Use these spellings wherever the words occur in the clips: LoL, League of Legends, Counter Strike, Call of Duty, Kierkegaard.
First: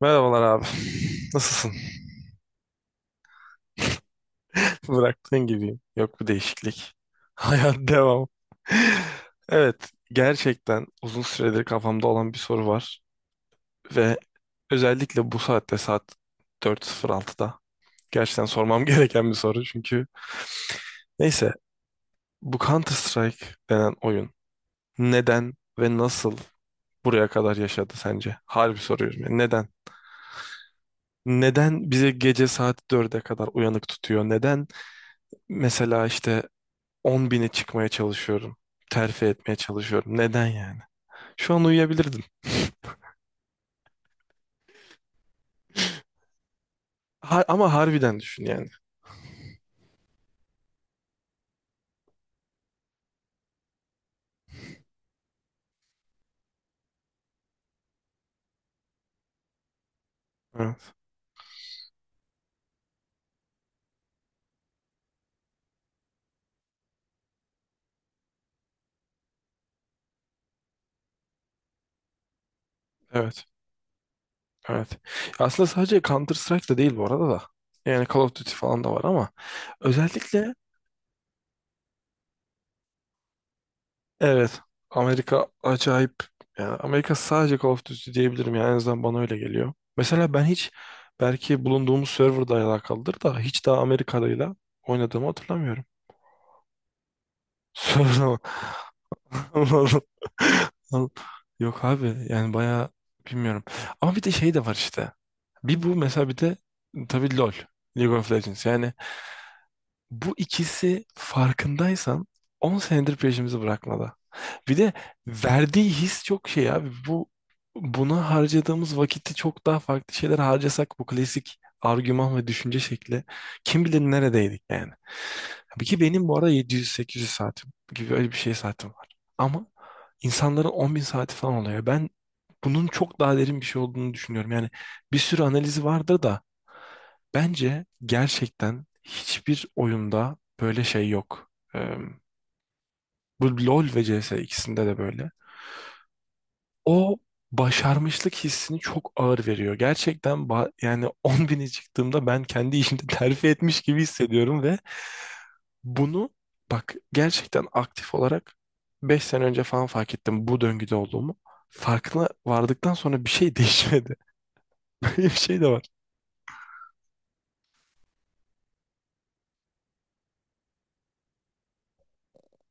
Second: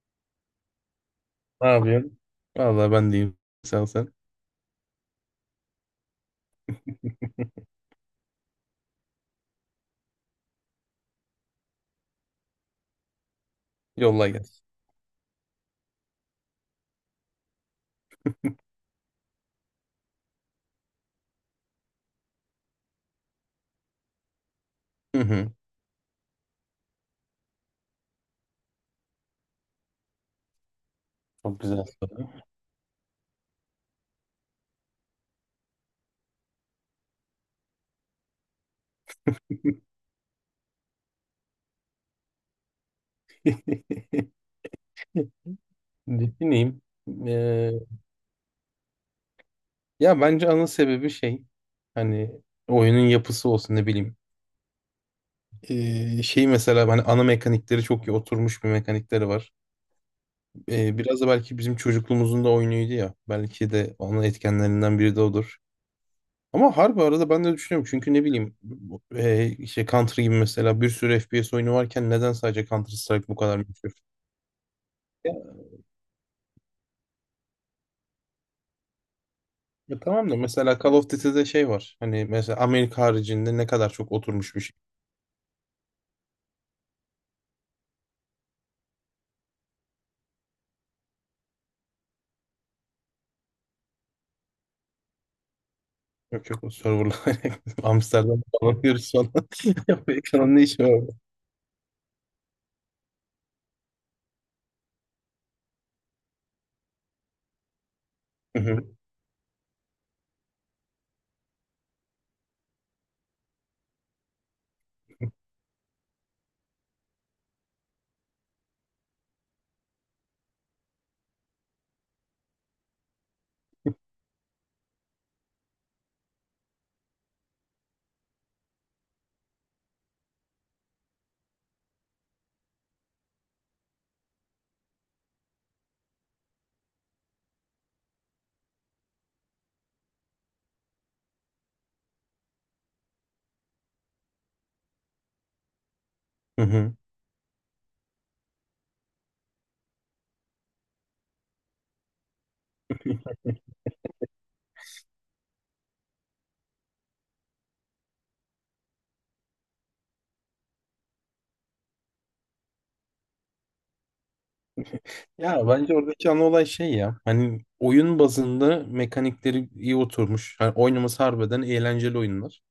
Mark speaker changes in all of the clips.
Speaker 1: Merhabalar abi.
Speaker 2: Ne
Speaker 1: Nasılsın?
Speaker 2: yapıyorsun? Vallahi ben diyeyim. Sen sen.
Speaker 1: Bıraktığın gibi. Yok bir değişiklik. Hayat devam. Evet, gerçekten uzun süredir kafamda olan bir soru var ve
Speaker 2: Yolla gel.
Speaker 1: özellikle bu saatte, saat 4:06'da gerçekten sormam gereken bir soru, çünkü neyse, bu Counter Strike denen oyun
Speaker 2: Hı hı.
Speaker 1: neden ve nasıl buraya kadar yaşadı sence? Harbi soruyorum ya. Neden?
Speaker 2: Çok güzel
Speaker 1: Neden bizi
Speaker 2: soru.
Speaker 1: gece saat 4'e kadar uyanık tutuyor? Neden? Mesela işte, 10 bine çıkmaya çalışıyorum. Terfi etmeye çalışıyorum. Neden yani? Şu an uyuyabilirdim.
Speaker 2: Düşüneyim. Ee,
Speaker 1: Ama harbiden düşün yani.
Speaker 2: ya bence ana sebebi şey hani oyunun yapısı olsun ne bileyim. Şey mesela hani ana mekanikleri çok iyi oturmuş bir mekanikleri var.
Speaker 1: Evet.
Speaker 2: Biraz da belki bizim çocukluğumuzun da oyunuydu ya. Belki de onun etkenlerinden biri de odur. Ama harbi arada ben de düşünüyorum. Çünkü ne bileyim işte Counter gibi mesela bir sürü FPS oyunu varken neden sadece Counter Strike bu
Speaker 1: Evet.
Speaker 2: kadar meşhur?
Speaker 1: Evet.
Speaker 2: Ya,
Speaker 1: Aslında sadece Counter Strike'da değil bu arada da. Yani Call of Duty falan da var ama
Speaker 2: ya, tamam da
Speaker 1: özellikle.
Speaker 2: mesela Call of Duty'de şey var. Hani mesela Amerika haricinde ne kadar çok oturmuş
Speaker 1: Evet.
Speaker 2: bir şey.
Speaker 1: Amerika acayip. Yani Amerika sadece Call of Duty diyebilirim. Yani en azından bana öyle geliyor. Mesela ben hiç, belki bulunduğumuz serverda alakalıdır da, hiç daha Amerikalı'yla oynadığımı hatırlamıyorum.
Speaker 2: Yok yok o serverlar.
Speaker 1: Serverda mı?
Speaker 2: Amsterdam falan diyoruz falan. Amerika'nın ne işi var orada?
Speaker 1: Yok abi, yani bayağı bilmiyorum. Ama bir de şey de var işte. Bir bu mesela, bir de tabii LoL. League of
Speaker 2: Hı
Speaker 1: Legends. Yani
Speaker 2: hı,
Speaker 1: bu ikisi, farkındaysan, 10 senedir peşimizi bırakmadı. Bir de verdiği his çok şey abi. Buna harcadığımız vakiti çok daha farklı şeyler harcasak, bu klasik argüman ve düşünce şekli, kim bilir neredeydik yani. Tabii ki benim bu ara 700-800 saatim gibi öyle bir şey saatim var. Ama insanların 10.000 saati falan oluyor. Ben bunun çok daha derin bir şey olduğunu düşünüyorum. Yani bir sürü analizi vardır da, bence gerçekten hiçbir oyunda böyle şey yok. Bu LoL ve CS ikisinde de böyle.
Speaker 2: hı hı.
Speaker 1: O başarmışlık hissini çok ağır veriyor. Gerçekten yani 10 bini çıktığımda ben kendi işimde terfi etmiş gibi hissediyorum ve bunu, bak, gerçekten aktif olarak 5 sene önce falan fark ettim, bu döngüde olduğumu. Farkına vardıktan sonra bir şey değişmedi. Böyle bir şey de
Speaker 2: Ya
Speaker 1: var.
Speaker 2: bence oradaki ana olay şey ya. Hani oyun bazında mekanikleri iyi oturmuş. Hani oynaması harbiden eğlenceli oyunlar.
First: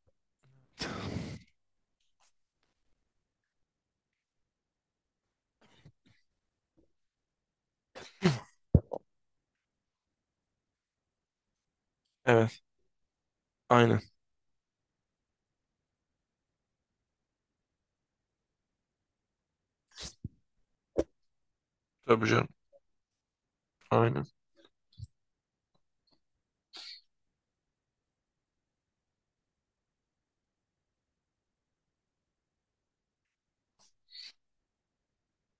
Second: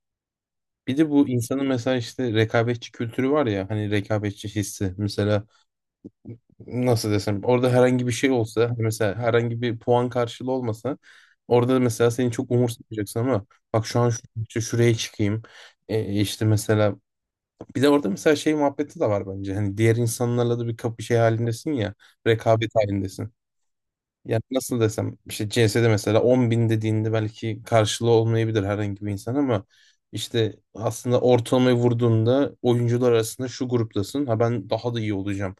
Speaker 2: Bir de bu insanın mesela işte rekabetçi kültürü var ya. Hani rekabetçi hissi. Mesela nasıl desem orada herhangi bir şey olsa mesela herhangi bir puan karşılığı olmasa orada da mesela seni çok
Speaker 1: Evet,
Speaker 2: umursamayacaksın ama bak şu
Speaker 1: aynen.
Speaker 2: an şuraya çıkayım. İşte mesela bir de orada mesela şey muhabbeti de var bence hani diğer insanlarla da bir kapı şey halindesin ya
Speaker 1: Tabii canım.
Speaker 2: rekabet halindesin.
Speaker 1: Aynen.
Speaker 2: Yani nasıl desem işte CS'de mesela 10 bin dediğinde belki karşılığı olmayabilir herhangi bir insan ama işte aslında ortalamayı vurduğunda oyuncular arasında şu gruptasın ha ben daha da iyi olacağım.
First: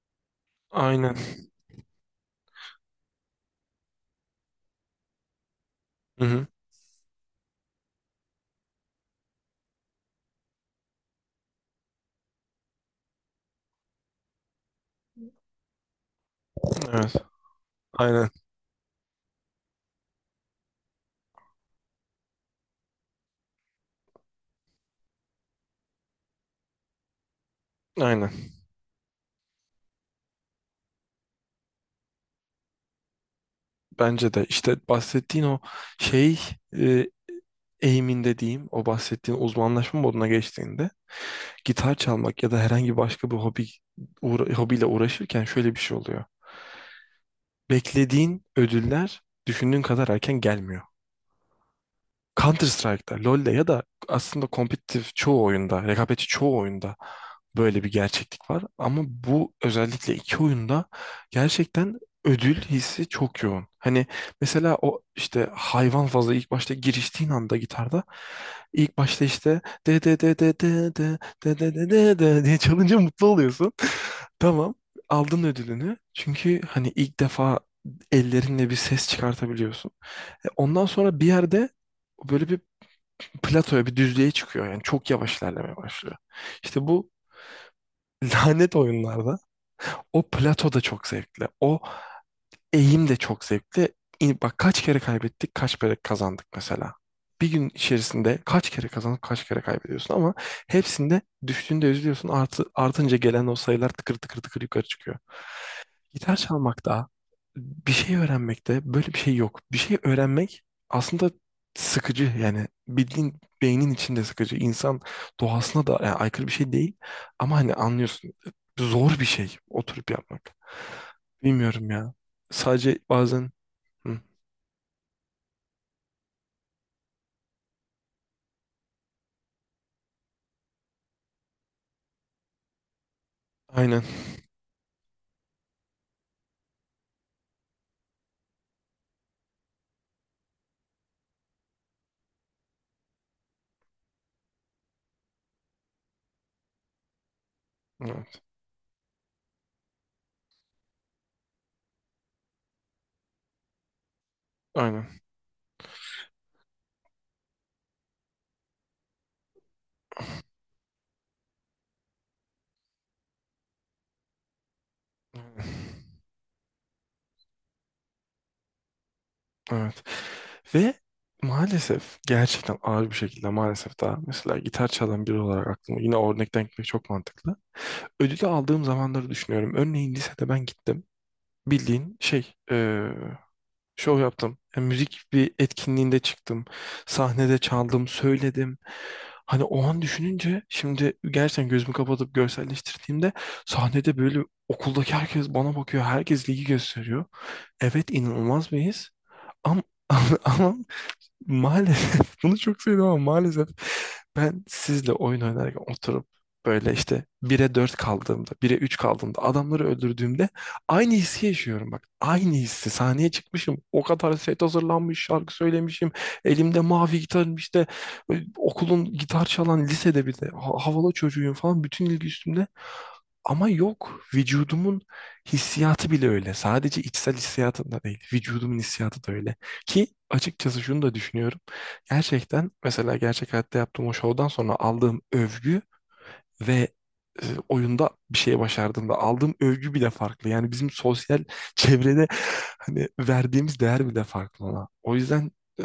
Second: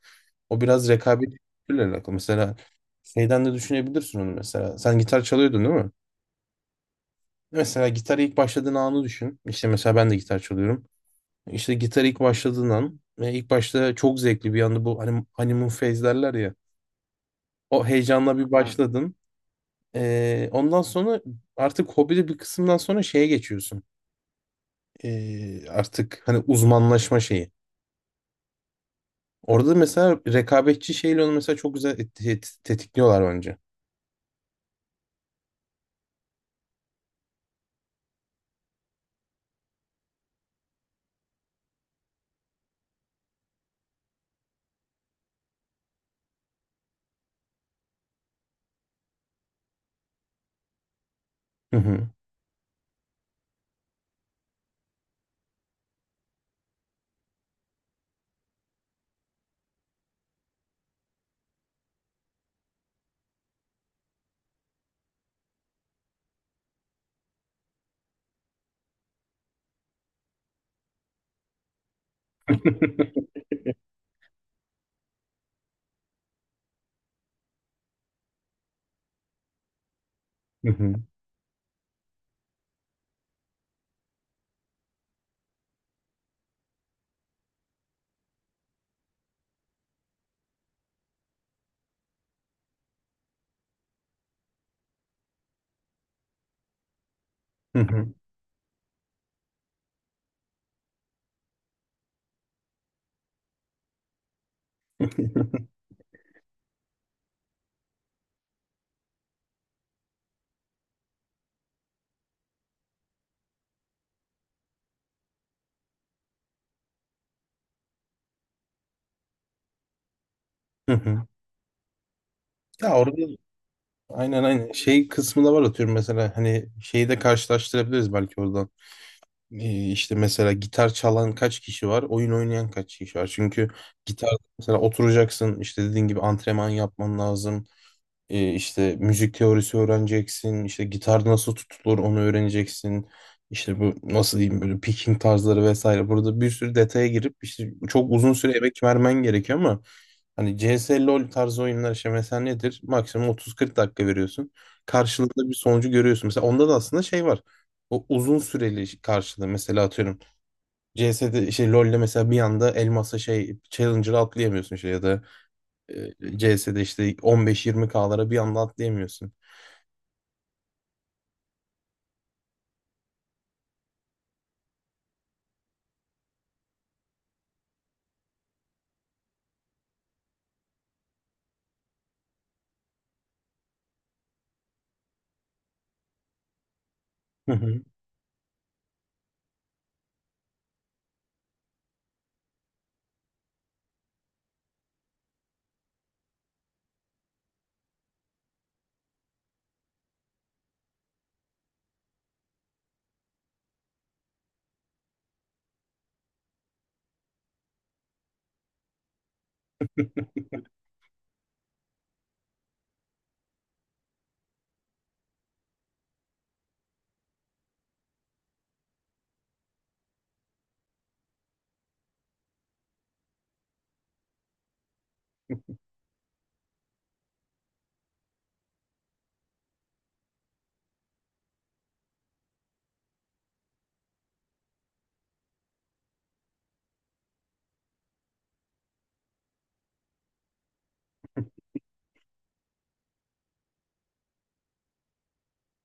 Speaker 2: O biraz
Speaker 1: Aynen.
Speaker 2: rekabet kültürüyle alakalı. Mesela şeyden de düşünebilirsin onu mesela. Sen gitar çalıyordun değil mi?
Speaker 1: Hı hı.
Speaker 2: Mesela gitar ilk başladığın anı düşün. İşte mesela ben de gitar çalıyorum. İşte gitar ilk başladığın an ve ilk başta çok zevkli bir anda bu hani honeymoon phase derler ya.
Speaker 1: Evet.
Speaker 2: O
Speaker 1: Aynen.
Speaker 2: heyecanla bir başladın. Ondan sonra artık hobide bir kısımdan sonra şeye geçiyorsun. Artık hani uzmanlaşma şeyi.
Speaker 1: Aynen.
Speaker 2: Orada mesela rekabetçi şeyle onu mesela çok güzel tetikliyorlar bence.
Speaker 1: Bence de işte, bahsettiğin o şey, e, eğiminde diyeyim, o bahsettiğin uzmanlaşma moduna geçtiğinde, gitar çalmak ya da herhangi başka bir hobi, hobiyle uğraşırken şöyle bir şey oluyor. Beklediğin ödüller düşündüğün kadar erken gelmiyor.
Speaker 2: Hı hı.
Speaker 1: Counter Strike'da, LoL'de ya da aslında kompetitif çoğu oyunda, rekabetçi çoğu oyunda böyle bir gerçeklik var. Ama bu özellikle iki oyunda gerçekten ödül hissi çok yoğun. Hani mesela o işte, hayvan fazla ilk başta giriştiğin anda, gitarda ilk başta işte de de de de de de de de de de de diye çalınca mutlu oluyorsun. Tamam. Aldın ödülünü. Çünkü hani ilk defa ellerinle bir ses çıkartabiliyorsun.
Speaker 2: Hı
Speaker 1: Ondan
Speaker 2: hı.
Speaker 1: sonra bir yerde böyle bir platoya, bir düzlüğe çıkıyor. Yani çok yavaş ilerlemeye başlıyor. İşte bu lanet oyunlarda o plato da çok zevkli. O eğim de çok zevkli. Bak, kaç kere kaybettik, kaç kere kazandık mesela. Bir gün
Speaker 2: Hı hı.
Speaker 1: içerisinde kaç kere kazanıp kaç kere kaybediyorsun, ama hepsinde düştüğünde üzülüyorsun. Artı, artınca gelen o sayılar tıkır tıkır tıkır yukarı çıkıyor. Gitar çalmakta, bir şey öğrenmekte böyle bir şey yok. Bir şey öğrenmek aslında sıkıcı, yani bildiğin beynin içinde sıkıcı. İnsan doğasına da yani aykırı bir şey değil ama, hani, anlıyorsun, zor bir şey oturup yapmak.
Speaker 2: Hı hı.
Speaker 1: Bilmiyorum ya.
Speaker 2: Ya
Speaker 1: Sadece
Speaker 2: orada
Speaker 1: bazen Hı,
Speaker 2: aynen aynen şey kısmı da var atıyorum mesela hani şeyi de karşılaştırabiliriz belki oradan. İşte mesela gitar çalan kaç kişi var, oyun oynayan kaç kişi var. Çünkü
Speaker 1: aynen.
Speaker 2: gitar mesela oturacaksın işte dediğin gibi antrenman yapman lazım. İşte müzik teorisi öğreneceksin, işte gitar nasıl tutulur onu öğreneceksin. İşte bu nasıl diyeyim böyle picking tarzları vesaire. Burada bir sürü detaya girip işte çok uzun
Speaker 1: Evet,
Speaker 2: süre emek vermen gerekiyor ama hani CS LoL tarzı oyunlar işte mesela nedir? Maksimum 30-40 dakika veriyorsun.
Speaker 1: aynen.
Speaker 2: Karşılığında bir sonucu görüyorsun. Mesela onda da aslında şey var. O uzun süreli karşılığı mesela atıyorum. CS'de şey LoL'de mesela bir anda elmasa şey challenger'ı atlayamıyorsun şey ya da
Speaker 1: Aynen.
Speaker 2: CS'de işte 15-20K'lara bir anda atlayamıyorsun.
Speaker 1: Evet. Ve maalesef gerçekten ağır bir şekilde, maalesef, daha mesela gitar çalan biri olarak aklıma yine örnekten gitmek çok mantıklı. Ödülü aldığım zamanları düşünüyorum. Örneğin lisede ben gittim. Bildiğin şey, şov yaptım. Yani müzik bir etkinliğinde çıktım.
Speaker 2: Hı
Speaker 1: Sahnede
Speaker 2: hı.
Speaker 1: çaldım, söyledim. Hani o an düşününce, şimdi gerçekten gözümü kapatıp görselleştirdiğimde, sahnede böyle, okuldaki herkes bana bakıyor. Herkes ligi gösteriyor. Evet, inanılmaz bir his. Ama, ama maalesef bunu çok sevdim, ama maalesef ben sizle oyun oynarken oturup böyle işte 1'e 4 kaldığımda, 1'e 3 kaldığımda, adamları öldürdüğümde aynı hissi yaşıyorum, bak. Aynı hissi. Sahneye çıkmışım. O kadar set hazırlanmış, şarkı söylemişim. Elimde mavi gitarım işte, okulun gitar çalan, lisede bir de havalı çocuğuyum falan, bütün ilgi üstümde. Ama yok. Vücudumun hissiyatı bile öyle. Sadece içsel hissiyatım da değil. Vücudumun hissiyatı da öyle. Ki açıkçası şunu da düşünüyorum. Gerçekten mesela gerçek hayatta yaptığım o şovdan sonra aldığım övgü ve oyunda bir şey başardığımda aldığım övgü bile farklı. Yani bizim sosyal çevrede hani verdiğimiz değer bile farklı ona. O yüzden e,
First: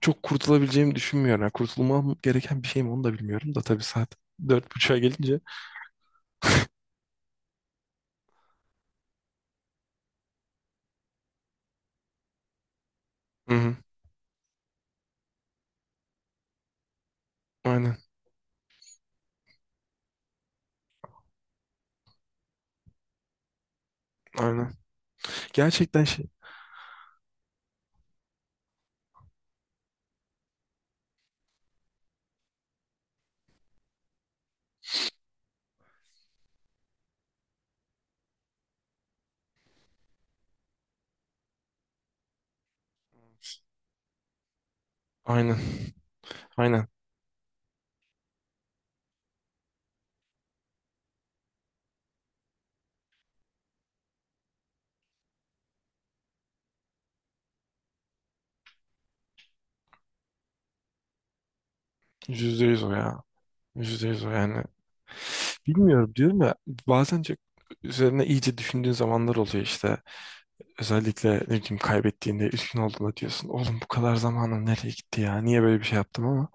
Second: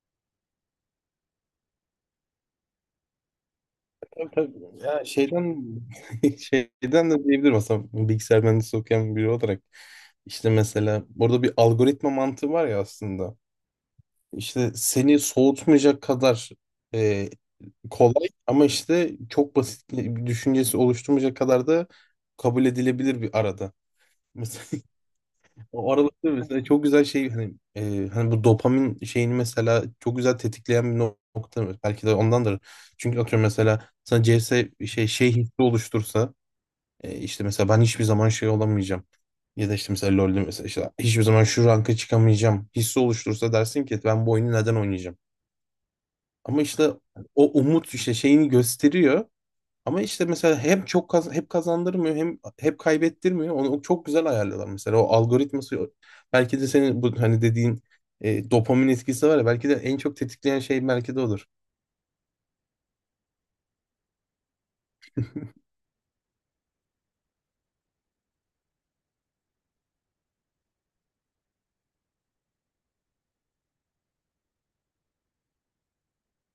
Speaker 1: çok kurtulabileceğimi düşünmüyorum. Yani kurtulmam gereken bir şey mi onu da bilmiyorum da, tabii saat
Speaker 2: Tabii
Speaker 1: dört
Speaker 2: tabii.
Speaker 1: buçuğa
Speaker 2: Ya
Speaker 1: gelince.
Speaker 2: şeyden şeyden de diyebilirim aslında bilgisayar mühendisi okuyan biri olarak. İşte mesela burada bir algoritma mantığı var ya aslında.
Speaker 1: Hı hı.
Speaker 2: İşte seni soğutmayacak kadar e,
Speaker 1: Aynen,
Speaker 2: kolay ama işte çok basit bir düşüncesi oluşturmayacak kadar da kabul edilebilir bir arada.
Speaker 1: aynen.
Speaker 2: O
Speaker 1: Gerçekten şey.
Speaker 2: aralıkta mesela çok güzel şey hani hani bu dopamin şeyini mesela çok güzel tetikleyen bir nokta belki de ondandır. Çünkü atıyorum mesela sana CS şey şey hissi oluştursa işte mesela ben hiçbir zaman şey olamayacağım. Ya da işte mesela LoL'de mesela işte hiçbir zaman şu ranka çıkamayacağım hissi oluştursa dersin ki ben bu oyunu neden oynayacağım?
Speaker 1: Aynen,
Speaker 2: Ama
Speaker 1: aynen.
Speaker 2: işte o umut işte şeyini gösteriyor. Ama işte mesela hem çok hep kazandırmıyor hem hep kaybettirmiyor. Onu çok güzel ayarlıyorlar mesela. O algoritması belki de senin bu hani dediğin dopamin etkisi var ya belki de en çok tetikleyen şey belki de odur.
Speaker 1: Yüzde yüz o ya. Yüzde yüz o yani. Bilmiyorum, diyorum ya, bazen çok üzerine iyice düşündüğün zamanlar oluyor işte. Özellikle ne bileyim, kaybettiğinde, üzgün olduğunda diyorsun, oğlum bu kadar zamanım nereye gitti ya? Niye böyle bir şey yaptım ama.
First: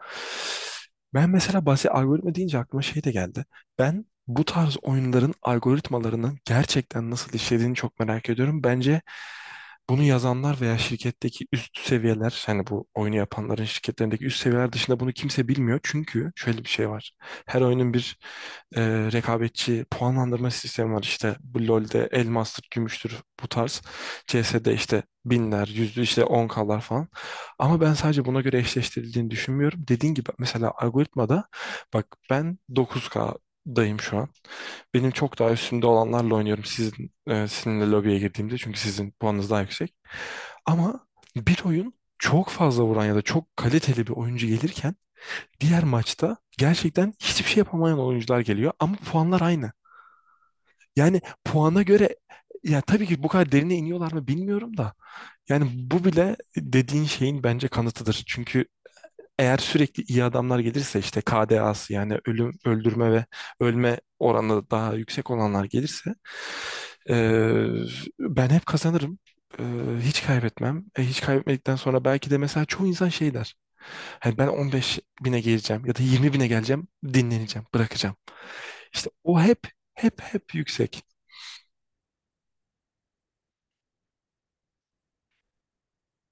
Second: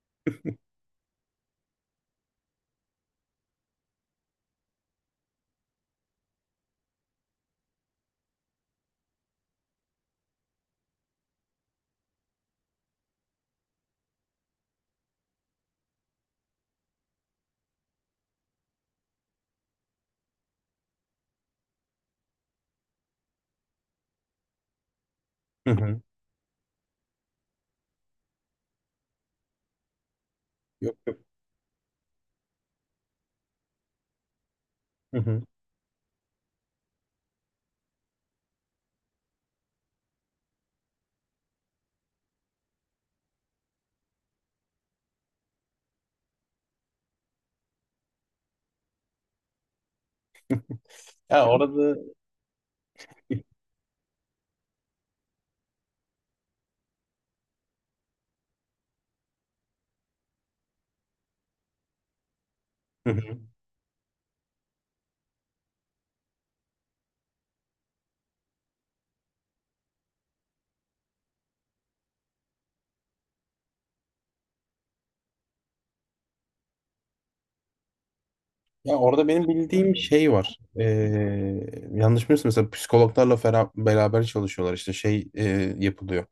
Speaker 1: Ben mesela bahsi algoritma deyince aklıma şey de geldi. Ben bu tarz oyunların algoritmalarının gerçekten nasıl işlediğini çok merak ediyorum. Bence bunu yazanlar veya şirketteki üst seviyeler, hani bu oyunu yapanların şirketlerindeki üst seviyeler dışında bunu kimse bilmiyor. Çünkü şöyle bir şey var. Her oyunun bir e, rekabetçi puanlandırma sistemi var. İşte bu LoL'de elmastır, gümüştür bu tarz. CS'de işte binler,
Speaker 2: Hı
Speaker 1: yüzlü
Speaker 2: hı.
Speaker 1: işte on klar falan. Ama ben sadece buna göre eşleştirildiğini düşünmüyorum. Dediğin gibi mesela
Speaker 2: Yok.
Speaker 1: algoritmada, bak, ben dokuz kdayım şu an. Benim
Speaker 2: Hı
Speaker 1: çok
Speaker 2: hı.
Speaker 1: daha üstünde olanlarla oynuyorum, sizin sizinle lobiye girdiğimde, çünkü sizin puanınız daha yüksek. Ama bir oyun çok fazla vuran ya da çok kaliteli bir oyuncu gelirken, diğer maçta gerçekten hiçbir şey yapamayan oyuncular geliyor, ama puanlar aynı. Yani
Speaker 2: Ya
Speaker 1: puana
Speaker 2: orada
Speaker 1: göre, ya tabii ki bu kadar derine iniyorlar mı bilmiyorum da, yani bu bile dediğin şeyin bence kanıtıdır. Çünkü eğer sürekli iyi adamlar gelirse, işte KDA'sı yani ölüm,
Speaker 2: Hı
Speaker 1: öldürme ve
Speaker 2: hı.
Speaker 1: ölme oranı daha yüksek olanlar gelirse, e, ben hep kazanırım. E, hiç kaybetmem. Hiç kaybetmedikten sonra belki de mesela çoğu insan şey der. Hani ben 15 bine geleceğim ya da 20 bine geleceğim, dinleneceğim, bırakacağım.
Speaker 2: Ya
Speaker 1: İşte
Speaker 2: orada
Speaker 1: o
Speaker 2: benim
Speaker 1: hep
Speaker 2: bildiğim
Speaker 1: hep
Speaker 2: şey
Speaker 1: hep
Speaker 2: var.
Speaker 1: yüksek.
Speaker 2: Yanlış bilmiyorsam mesela psikologlarla beraber çalışıyorlar. İşte şey yapılıyor.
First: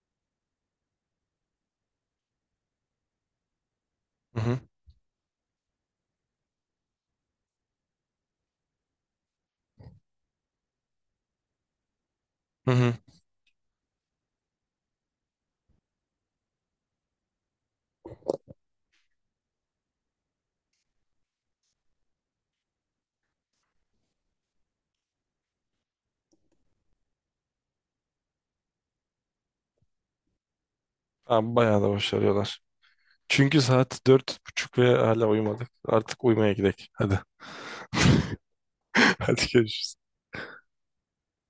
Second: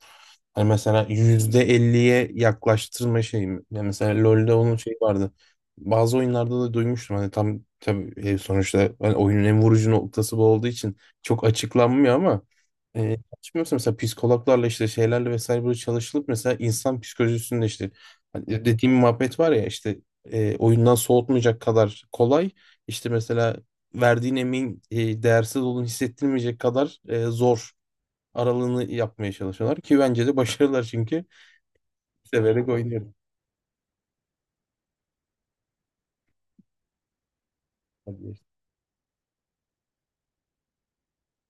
Speaker 2: Hani mesela %50'ye yaklaştırma şeyi mi? Yani mesela
Speaker 1: Hı
Speaker 2: LoL'de
Speaker 1: hı.
Speaker 2: onun şeyi vardı. Bazı oyunlarda da duymuştum. Hani tam tabii sonuçta hani oyunun en vurucu noktası bu olduğu için çok açıklanmıyor ama
Speaker 1: Hı hı.
Speaker 2: yanlış bilmiyorsam mesela psikologlarla işte şeylerle vesaire böyle çalışılıp mesela insan psikolojisinde işte hani dediğim muhabbet var ya işte oyundan soğutmayacak kadar kolay. İşte mesela verdiğin emeğin değersiz olduğunu hissettirmeyecek kadar zor aralığını yapmaya çalışıyorlar ki bence de başarılar çünkü
Speaker 1: Abi bayağı da başarıyorlar.
Speaker 2: severek oynuyorum.
Speaker 1: Çünkü saat dört buçuk ve hala uyumadık. Artık uyumaya gidelim. Hadi. Hadi görüşürüz.